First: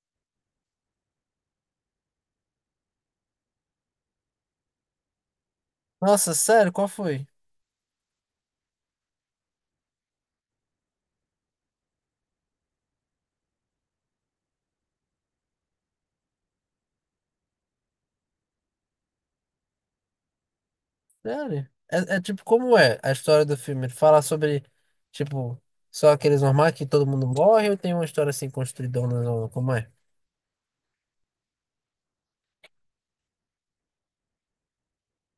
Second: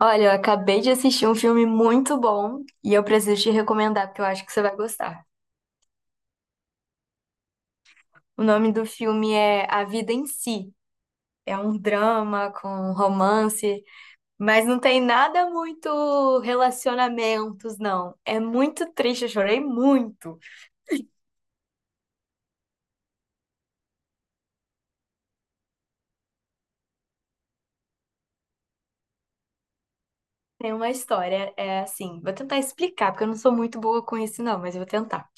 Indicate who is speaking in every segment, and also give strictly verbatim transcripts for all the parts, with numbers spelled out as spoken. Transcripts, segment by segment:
Speaker 1: Olha, eu acabei de assistir um filme muito bom e eu preciso te recomendar porque eu acho que você vai gostar.
Speaker 2: Nossa, sério? Qual foi?
Speaker 1: O nome do filme é A Vida em Si. É um drama com romance, mas não tem nada muito relacionamentos, não. É muito triste, eu chorei muito.
Speaker 2: Sério? É, é tipo, como é a história do filme? Ele fala sobre, tipo, só aqueles normais que todo mundo morre ou tem uma história assim construidona? Não? Como é?
Speaker 1: Tem uma história, é assim, vou tentar explicar, porque eu não sou muito boa com isso, não, mas eu vou tentar.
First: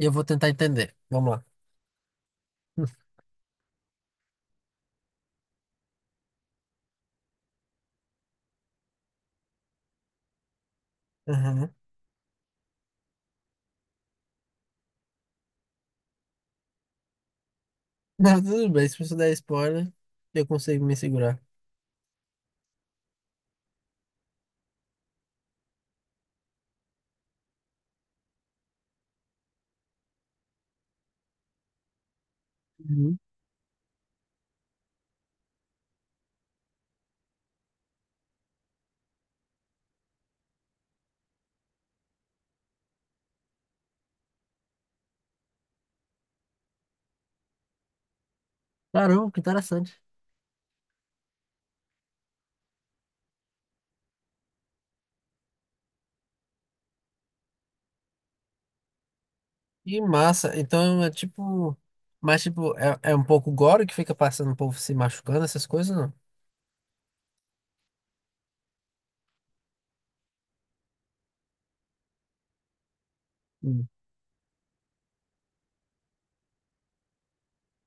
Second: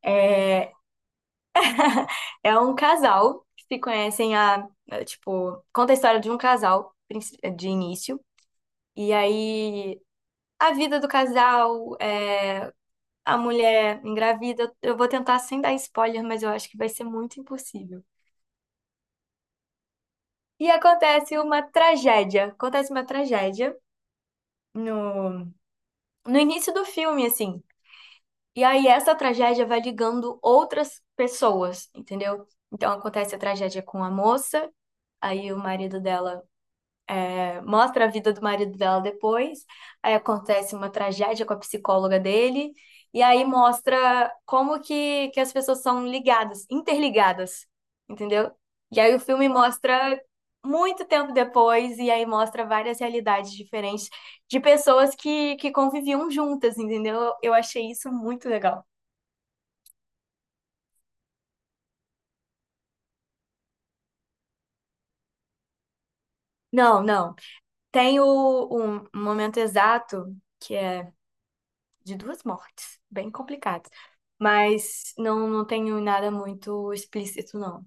Speaker 2: E eu vou tentar
Speaker 1: É,
Speaker 2: entender. Vamos lá.
Speaker 1: é um casal que se conhecem a, tipo, conta a história de um casal princi- de início. E aí a vida do
Speaker 2: Uhum.
Speaker 1: casal, é, a mulher engravida. Eu vou tentar sem dar spoiler, mas eu acho que vai ser muito impossível.
Speaker 2: Não, tudo bem, se você der spoiler, eu
Speaker 1: E
Speaker 2: consigo me
Speaker 1: acontece
Speaker 2: segurar.
Speaker 1: uma tragédia. Acontece uma tragédia no, no início do filme, assim. E aí essa tragédia vai ligando outras pessoas, entendeu? Então
Speaker 2: Uhum.
Speaker 1: acontece a tragédia com a moça, aí o marido dela mostra a vida do marido dela depois, aí acontece uma tragédia com a psicóloga dele, e aí mostra como que, que as pessoas são ligadas, interligadas, entendeu? E aí o
Speaker 2: Caramba, que
Speaker 1: filme
Speaker 2: interessante.
Speaker 1: mostra muito tempo depois, e aí mostra várias realidades diferentes de pessoas que, que conviviam juntas, entendeu? Eu achei isso muito legal.
Speaker 2: Que massa. Então é tipo. Mas tipo, é, é um pouco gore que fica passando o povo se machucando, essas coisas, não?
Speaker 1: Não, não. Tem o, o momento exato, que é de duas mortes, bem
Speaker 2: Hum.
Speaker 1: complicadas. Mas não, não tenho nada muito explícito, não.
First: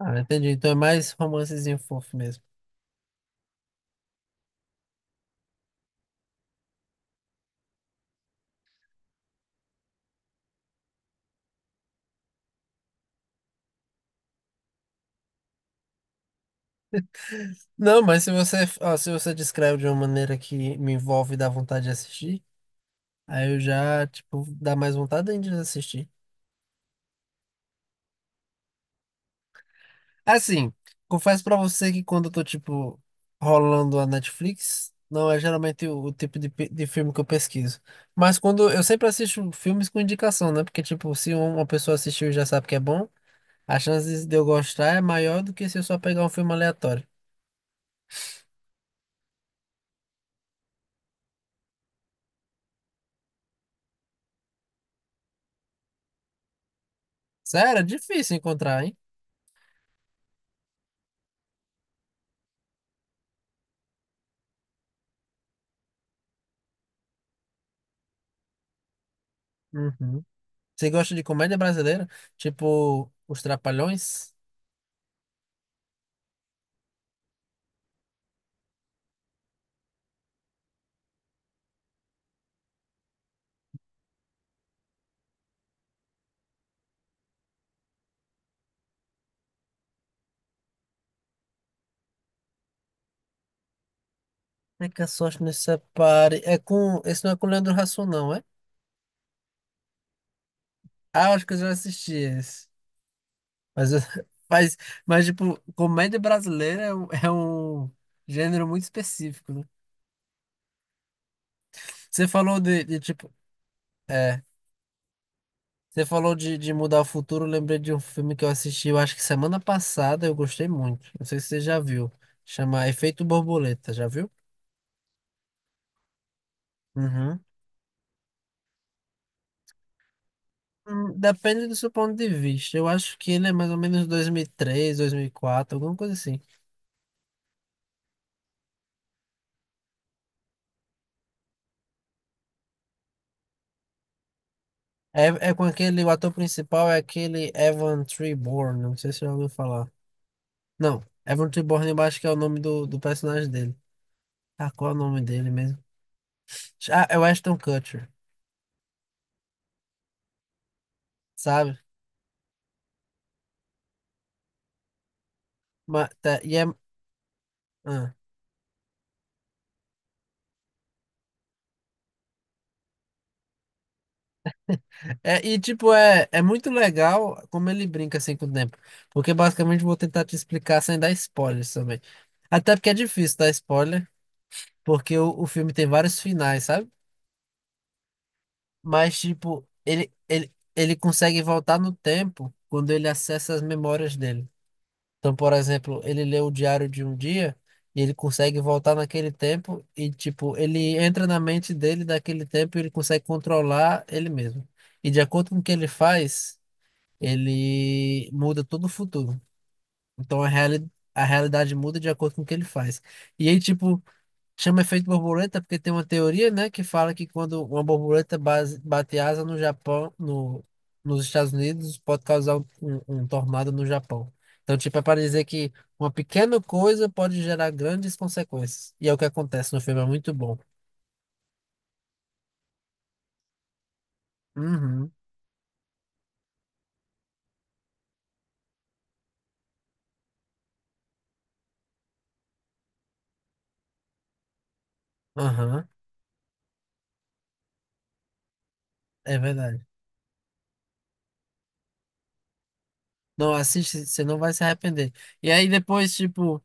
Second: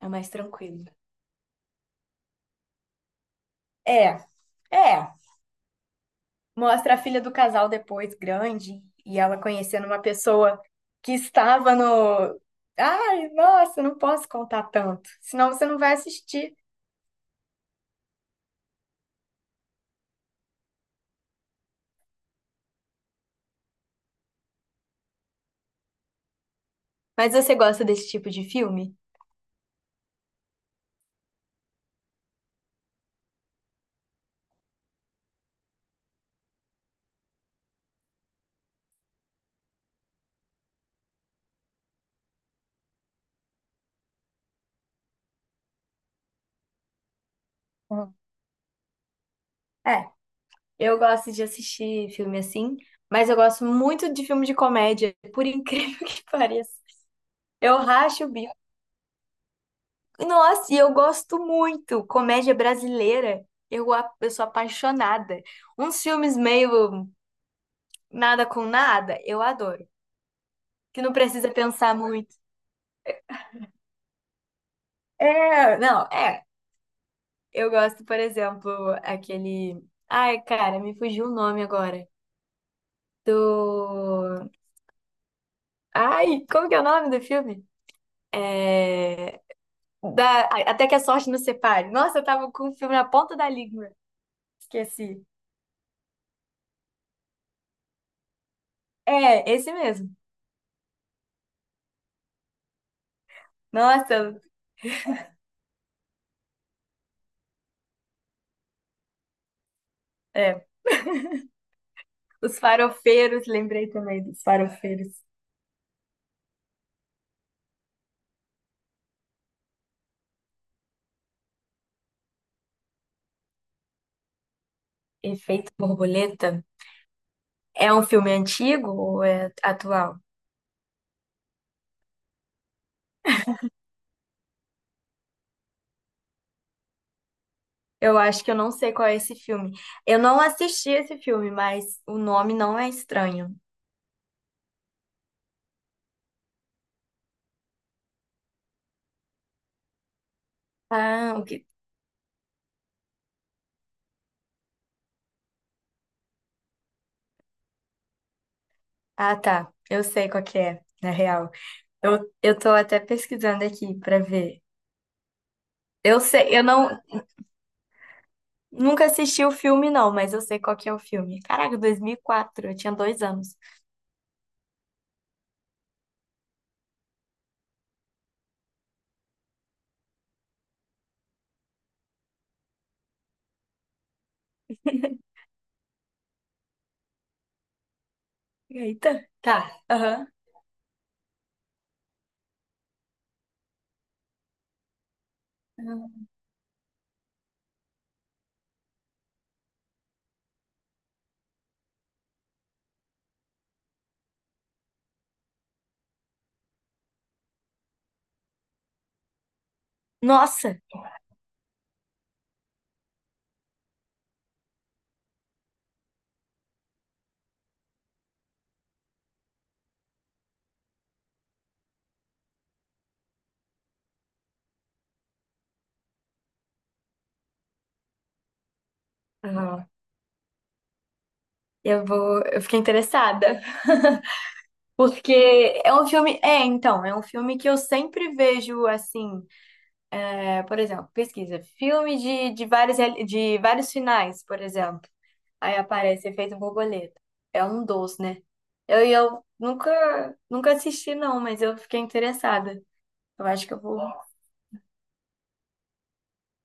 Speaker 1: É mais
Speaker 2: entendi. Então é
Speaker 1: tranquilo.
Speaker 2: mais romancezinho fofo mesmo.
Speaker 1: É, é. Mostra a filha do casal depois, grande, e ela conhecendo uma pessoa que estava no. Ai, nossa, não posso contar tanto, senão você não vai assistir.
Speaker 2: Não, mas se você, ó, se você descreve de uma maneira que me envolve e dá vontade de assistir, aí eu já, tipo, dá mais vontade ainda de assistir.
Speaker 1: Mas você gosta desse tipo de filme?
Speaker 2: Assim, confesso pra você que quando eu tô, tipo, rolando a Netflix, não é geralmente o, o tipo de, pe- de filme que eu pesquiso. Mas quando eu sempre assisto filmes com indicação, né? Porque, tipo, se um- uma pessoa assistiu e já sabe que é bom, a chance de eu gostar é maior do que se eu só pegar um filme aleatório.
Speaker 1: Uhum. É, eu gosto de assistir filme assim, mas eu gosto muito de filme de comédia, por incrível que pareça.
Speaker 2: Sério,
Speaker 1: Eu
Speaker 2: é
Speaker 1: racho o
Speaker 2: difícil
Speaker 1: bico.
Speaker 2: encontrar, hein?
Speaker 1: Nossa, e eu gosto muito. Comédia brasileira, eu, a- eu sou apaixonada. Uns filmes meio nada com nada, eu adoro.
Speaker 2: Uhum. Você
Speaker 1: Que não
Speaker 2: gosta de
Speaker 1: precisa
Speaker 2: comédia
Speaker 1: pensar
Speaker 2: brasileira?
Speaker 1: muito.
Speaker 2: Tipo, Os Trapalhões?
Speaker 1: É, não, é. Eu gosto, por exemplo, aquele. Ai, cara, me fugiu o nome agora. Do. Ai, como que é o nome do filme? É. Da... Até que a sorte nos separe. Nossa, eu tava com o filme na ponta da língua.
Speaker 2: É que a
Speaker 1: Esqueci.
Speaker 2: sorte nos separe. É com. Esse não é com o Leandro Hassum, não, é?
Speaker 1: É, esse mesmo.
Speaker 2: Ah, eu acho que eu já assisti esse. Mas, eu-
Speaker 1: Nossa,
Speaker 2: mas, mas tipo, comédia brasileira é um, é um gênero muito específico, né?
Speaker 1: é.
Speaker 2: Você
Speaker 1: Os
Speaker 2: falou de, de, tipo.
Speaker 1: Farofeiros, lembrei também dos
Speaker 2: É.
Speaker 1: Farofeiros.
Speaker 2: Você falou de, de mudar o futuro. Eu lembrei de um filme que eu assisti, eu acho que semana passada, eu gostei muito. Não sei se você já viu. Chama Efeito Borboleta, já viu?
Speaker 1: Efeito Borboleta.
Speaker 2: Uhum.
Speaker 1: É um filme antigo ou é atual?
Speaker 2: Hum, Depende do seu ponto de vista. Eu acho que ele é mais ou menos dois mil e três, dois mil e quatro, alguma coisa assim.
Speaker 1: Eu acho que eu não sei qual é esse filme. Eu não assisti esse filme, mas o nome não é estranho.
Speaker 2: É, é com aquele, o ator principal é aquele Evan Treborn, não sei se você já ouviu falar. Não,
Speaker 1: Ah, o
Speaker 2: Evan
Speaker 1: que...
Speaker 2: Treborn eu acho que é o nome do, do personagem dele. Ah, qual é o nome dele mesmo? Ah, é o Ashton Kutcher,
Speaker 1: Ah, tá. Eu sei qual que é, na real.
Speaker 2: sabe?
Speaker 1: Eu, eu tô até pesquisando aqui pra ver.
Speaker 2: Mas,
Speaker 1: Eu
Speaker 2: tá, e
Speaker 1: sei, eu
Speaker 2: é,
Speaker 1: não
Speaker 2: ah.
Speaker 1: nunca assisti o filme, não, mas eu sei qual que é o filme. Caraca, dois mil e quatro, eu tinha dois anos.
Speaker 2: É, e tipo, é, é muito legal como ele brinca assim com o tempo. Porque basicamente eu vou tentar te explicar sem dar spoilers também. Até porque é difícil dar spoiler. Porque o, o filme tem vários finais, sabe? Mas,
Speaker 1: Eita.
Speaker 2: tipo,
Speaker 1: Tá.
Speaker 2: ele,
Speaker 1: Aham.
Speaker 2: ele, ele consegue voltar no tempo quando ele acessa as memórias dele. Então, por exemplo, ele
Speaker 1: Aham.
Speaker 2: lê o diário de um dia e ele consegue voltar naquele tempo e, tipo, ele entra na mente dele daquele tempo e ele consegue controlar ele mesmo. E de acordo com o que ele faz, ele muda todo o futuro. Então, a
Speaker 1: Nossa!
Speaker 2: reali- a realidade muda de acordo com o que ele faz. E aí, tipo, chama efeito borboleta porque tem uma teoria, né, que fala que quando uma borboleta base- bate asa no Japão, no, nos Estados Unidos, pode causar um, um- um tornado no Japão. Então, tipo, é para dizer que uma pequena coisa pode gerar grandes consequências. E é o que acontece no filme, é muito bom.
Speaker 1: Eu vou, eu fiquei interessada,
Speaker 2: Uhum,
Speaker 1: porque é um filme, é, então, é um filme que eu sempre vejo assim, é, por exemplo, pesquisa, filme de, de vários reali- de vários finais, por exemplo. Aí
Speaker 2: aham,
Speaker 1: aparece Efeito Borboleta. É um dos, né? Eu e
Speaker 2: é
Speaker 1: eu
Speaker 2: verdade.
Speaker 1: nunca nunca assisti não, mas eu fiquei interessada. Eu
Speaker 2: Não,
Speaker 1: acho que eu vou.
Speaker 2: assiste, você não vai se arrepender. E aí depois, tipo,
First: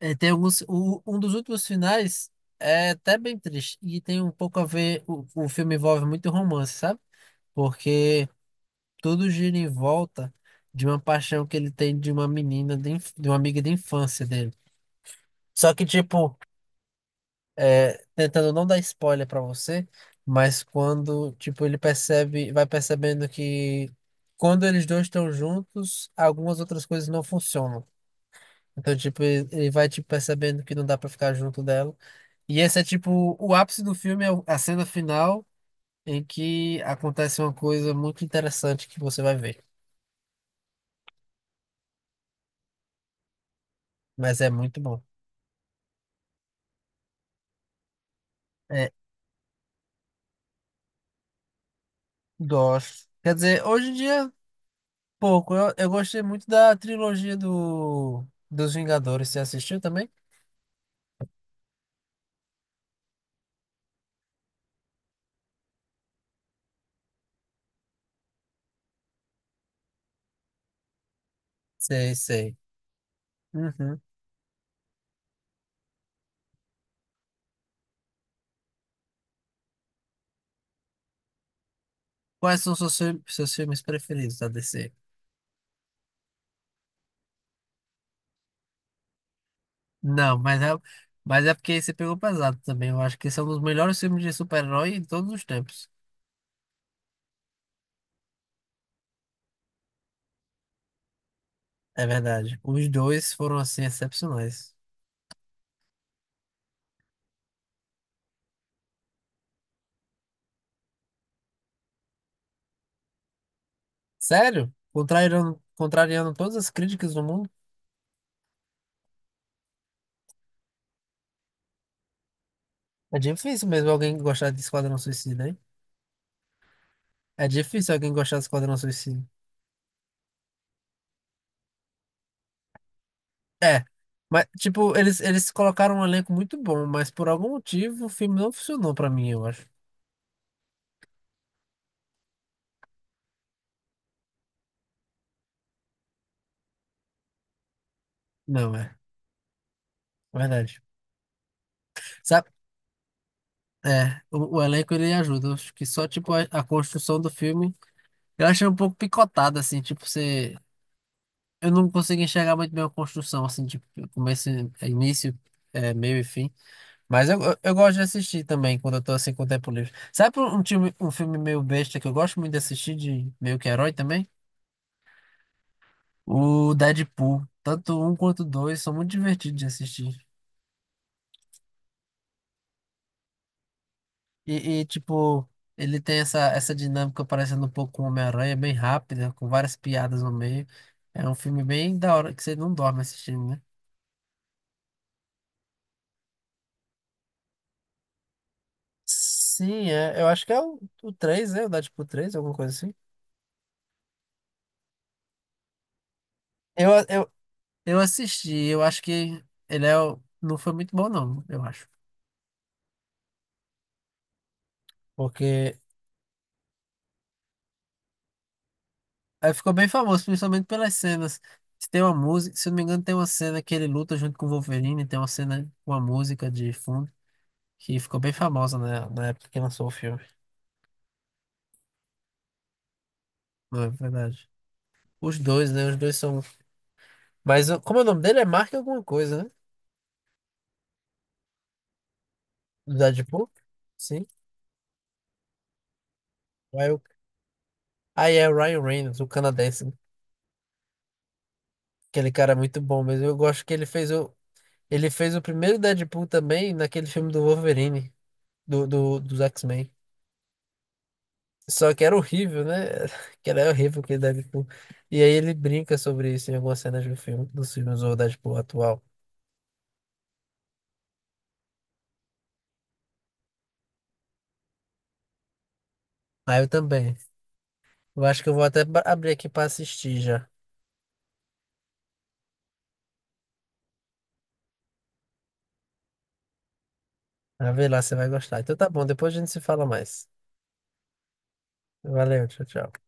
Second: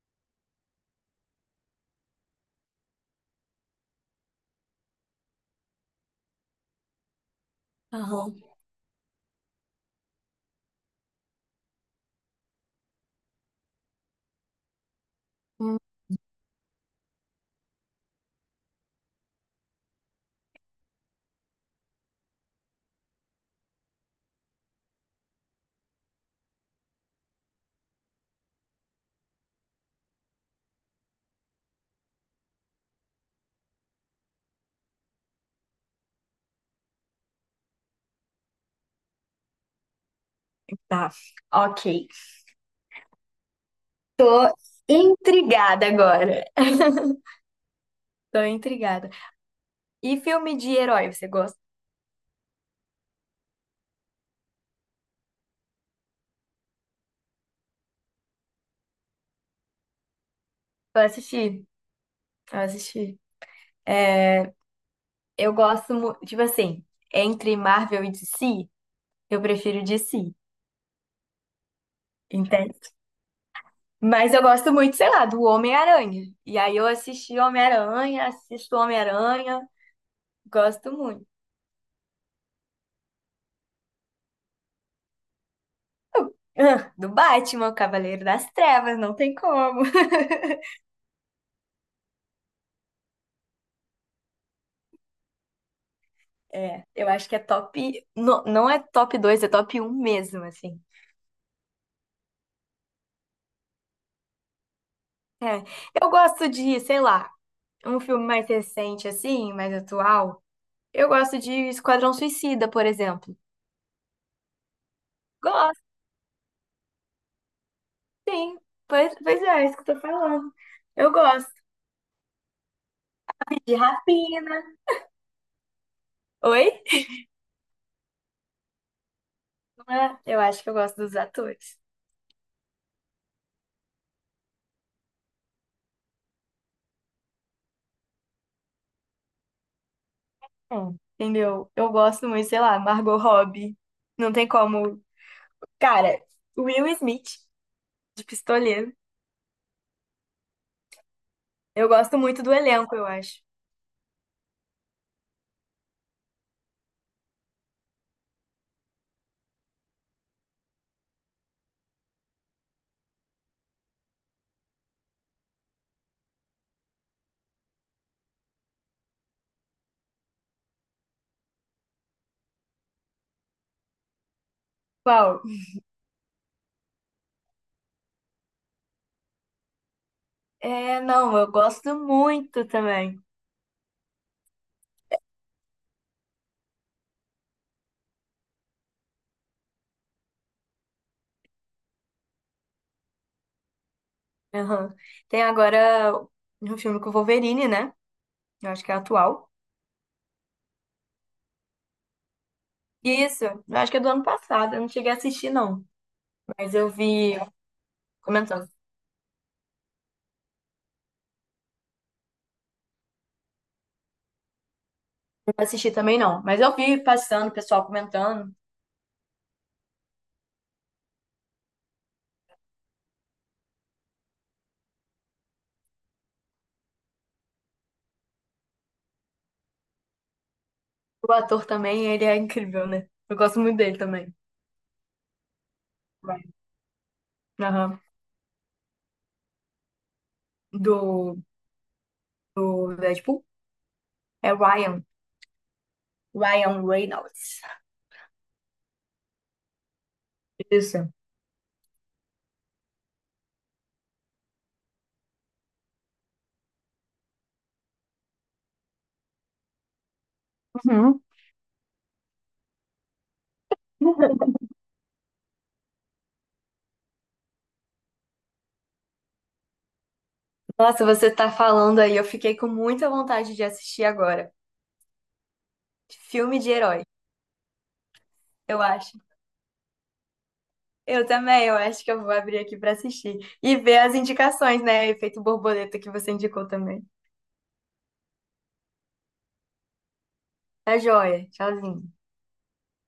Speaker 2: eh, tem alguns, o- um dos últimos finais é até bem triste. E tem um pouco a ver, o, o filme envolve muito romance, sabe? Porque
Speaker 1: Aham.
Speaker 2: tudo gira em volta de uma paixão que ele tem de uma menina, de, inf- de uma amiga de infância dele. Só
Speaker 1: Hum,
Speaker 2: que, tipo, é, tentando não dar spoiler pra você, mas quando, tipo, ele percebe, vai percebendo que quando eles dois estão juntos, algumas outras coisas não funcionam. Então, tipo, ele ele vai, tipo, percebendo que não dá pra ficar junto dela. E esse é, tipo, o ápice do filme, é o- a cena final em que acontece uma coisa muito interessante que você vai ver.
Speaker 1: tá. Ok.
Speaker 2: Mas é
Speaker 1: Tô
Speaker 2: muito bom.
Speaker 1: intrigada agora. Tô
Speaker 2: É,
Speaker 1: intrigada. E filme de herói, você gosta?
Speaker 2: gosto. Quer dizer, hoje em dia, pouco. Eu, eu gostei muito da trilogia do, dos Vingadores. Você assistiu também?
Speaker 1: Eu assisti. Eu assisti. É, eu gosto, mu- tipo assim, entre Marvel e D C, eu prefiro D C,
Speaker 2: Sei, sei.
Speaker 1: entende?
Speaker 2: Uhum.
Speaker 1: Mas eu gosto muito, sei lá, do Homem-Aranha. E aí eu assisti Homem-Aranha, assisto Homem-Aranha, gosto muito.
Speaker 2: Quais são seus, fi- seus filmes preferidos da D C?
Speaker 1: Eu- Ah, do Batman, o Cavaleiro das Trevas, não tem como.
Speaker 2: Não, mas é, mas é porque você pegou pesado também. Eu acho que são os melhores filmes de super-herói em todos os tempos.
Speaker 1: É, eu acho que é top. Não, não é top dois, é top um mesmo, assim.
Speaker 2: É verdade. Os dois foram, assim, excepcionais.
Speaker 1: É, eu gosto de, sei lá, um filme mais recente, assim, mais atual. Eu gosto de Esquadrão Suicida, por exemplo.
Speaker 2: Sério? Contrariando, contrariando todas as críticas do mundo?
Speaker 1: Sim, pois, pois é, é isso que eu tô falando. Eu gosto
Speaker 2: É difícil
Speaker 1: de
Speaker 2: mesmo alguém gostar de
Speaker 1: rapina.
Speaker 2: Esquadrão Suicida, hein?
Speaker 1: Oi?
Speaker 2: É difícil alguém gostar de Esquadrão Suicida.
Speaker 1: Não é? Eu acho que eu gosto dos atores.
Speaker 2: É, mas tipo, eles, eles colocaram um elenco muito bom, mas por algum motivo o filme não funcionou pra mim, eu acho.
Speaker 1: Hum. Entendeu? Eu gosto muito, sei lá, Margot Robbie. Não tem como. Cara, Will Smith, de
Speaker 2: Não,
Speaker 1: Pistoleiro.
Speaker 2: é, é verdade.
Speaker 1: Eu gosto muito
Speaker 2: Sabe?
Speaker 1: do elenco, eu acho.
Speaker 2: É, o, o elenco ele ajuda. Eu acho que só tipo a, a construção do filme, eu achei um pouco picotada assim, tipo, você eu não consegui enxergar muito bem a construção assim, tipo, começo, e- início, é, meio e fim. Mas eu, eu, eu gosto de assistir também quando eu tô assim com o tempo livre. Sabe um, um filme, um filme meio besta que eu gosto muito de assistir de meio que herói também?
Speaker 1: Qual?
Speaker 2: O Deadpool, tanto um quanto dois, são muito divertidos de assistir.
Speaker 1: É, não, eu gosto muito também.
Speaker 2: E, e, tipo, ele tem essa, essa dinâmica parecendo um pouco com Homem-Aranha, bem rápida, com várias piadas no meio. É um filme bem da hora que você não dorme assistindo, né?
Speaker 1: Aham. Tem agora um filme com o Wolverine, né? Eu acho que é atual.
Speaker 2: Sim, é, eu acho que é o, o três, né? O Deadpool três alguma coisa assim.
Speaker 1: Isso, eu acho que é do ano passado. Eu não cheguei a assistir, não. Mas eu
Speaker 2: Eu, eu,
Speaker 1: vi
Speaker 2: eu assisti,
Speaker 1: comentando.
Speaker 2: eu acho que ele é, o- não foi muito bom, não, eu acho. Porque
Speaker 1: Assisti também não, mas eu vi passando, o pessoal comentando.
Speaker 2: aí ficou bem famoso, principalmente pelas cenas. Se tem uma música, se eu não me engano, tem uma cena que ele luta junto com o Wolverine, tem uma cena, com uma música de fundo, que ficou bem famosa na, na época que lançou o filme.
Speaker 1: O ator também, ele é incrível, né? Eu gosto muito
Speaker 2: Não é
Speaker 1: dele também.
Speaker 2: verdade? Os dois, né? Os dois são.
Speaker 1: Ryan.
Speaker 2: Mas o- como
Speaker 1: Aham.
Speaker 2: é o nome dele é Mark alguma coisa, né?
Speaker 1: Do,
Speaker 2: Do
Speaker 1: do Deadpool?
Speaker 2: Deadpool? Sim.
Speaker 1: É Ryan. Ryan
Speaker 2: Aí o-
Speaker 1: Reynolds.
Speaker 2: aí é o Ryan Reynolds, o canadense.
Speaker 1: Isso.
Speaker 2: Aquele cara é muito bom, mas eu gosto que ele fez o. Ele fez o primeiro Deadpool também naquele filme do Wolverine, do, do, dos X-Men.
Speaker 1: Uhum.
Speaker 2: Só que era horrível, né? Que era horrível que ele Deadpool. E aí ele brinca sobre isso em algumas cenas do filme, dos filmes do Deadpool atual.
Speaker 1: Nossa, você tá falando aí, eu fiquei com muita vontade de assistir agora.
Speaker 2: Aí
Speaker 1: Filme
Speaker 2: eu
Speaker 1: de herói,
Speaker 2: também. Eu acho que eu vou
Speaker 1: eu
Speaker 2: até ba-
Speaker 1: acho.
Speaker 2: abrir aqui pra assistir já.
Speaker 1: Eu também, eu acho que eu vou abrir aqui pra assistir. E ver as indicações, né? Efeito borboleta que você indicou também.
Speaker 2: Pra ver lá você vai gostar. Então tá bom, depois a gente se fala mais.
Speaker 1: Tá joia. Tchauzinho.
Speaker 2: Valeu, tchau, tchau.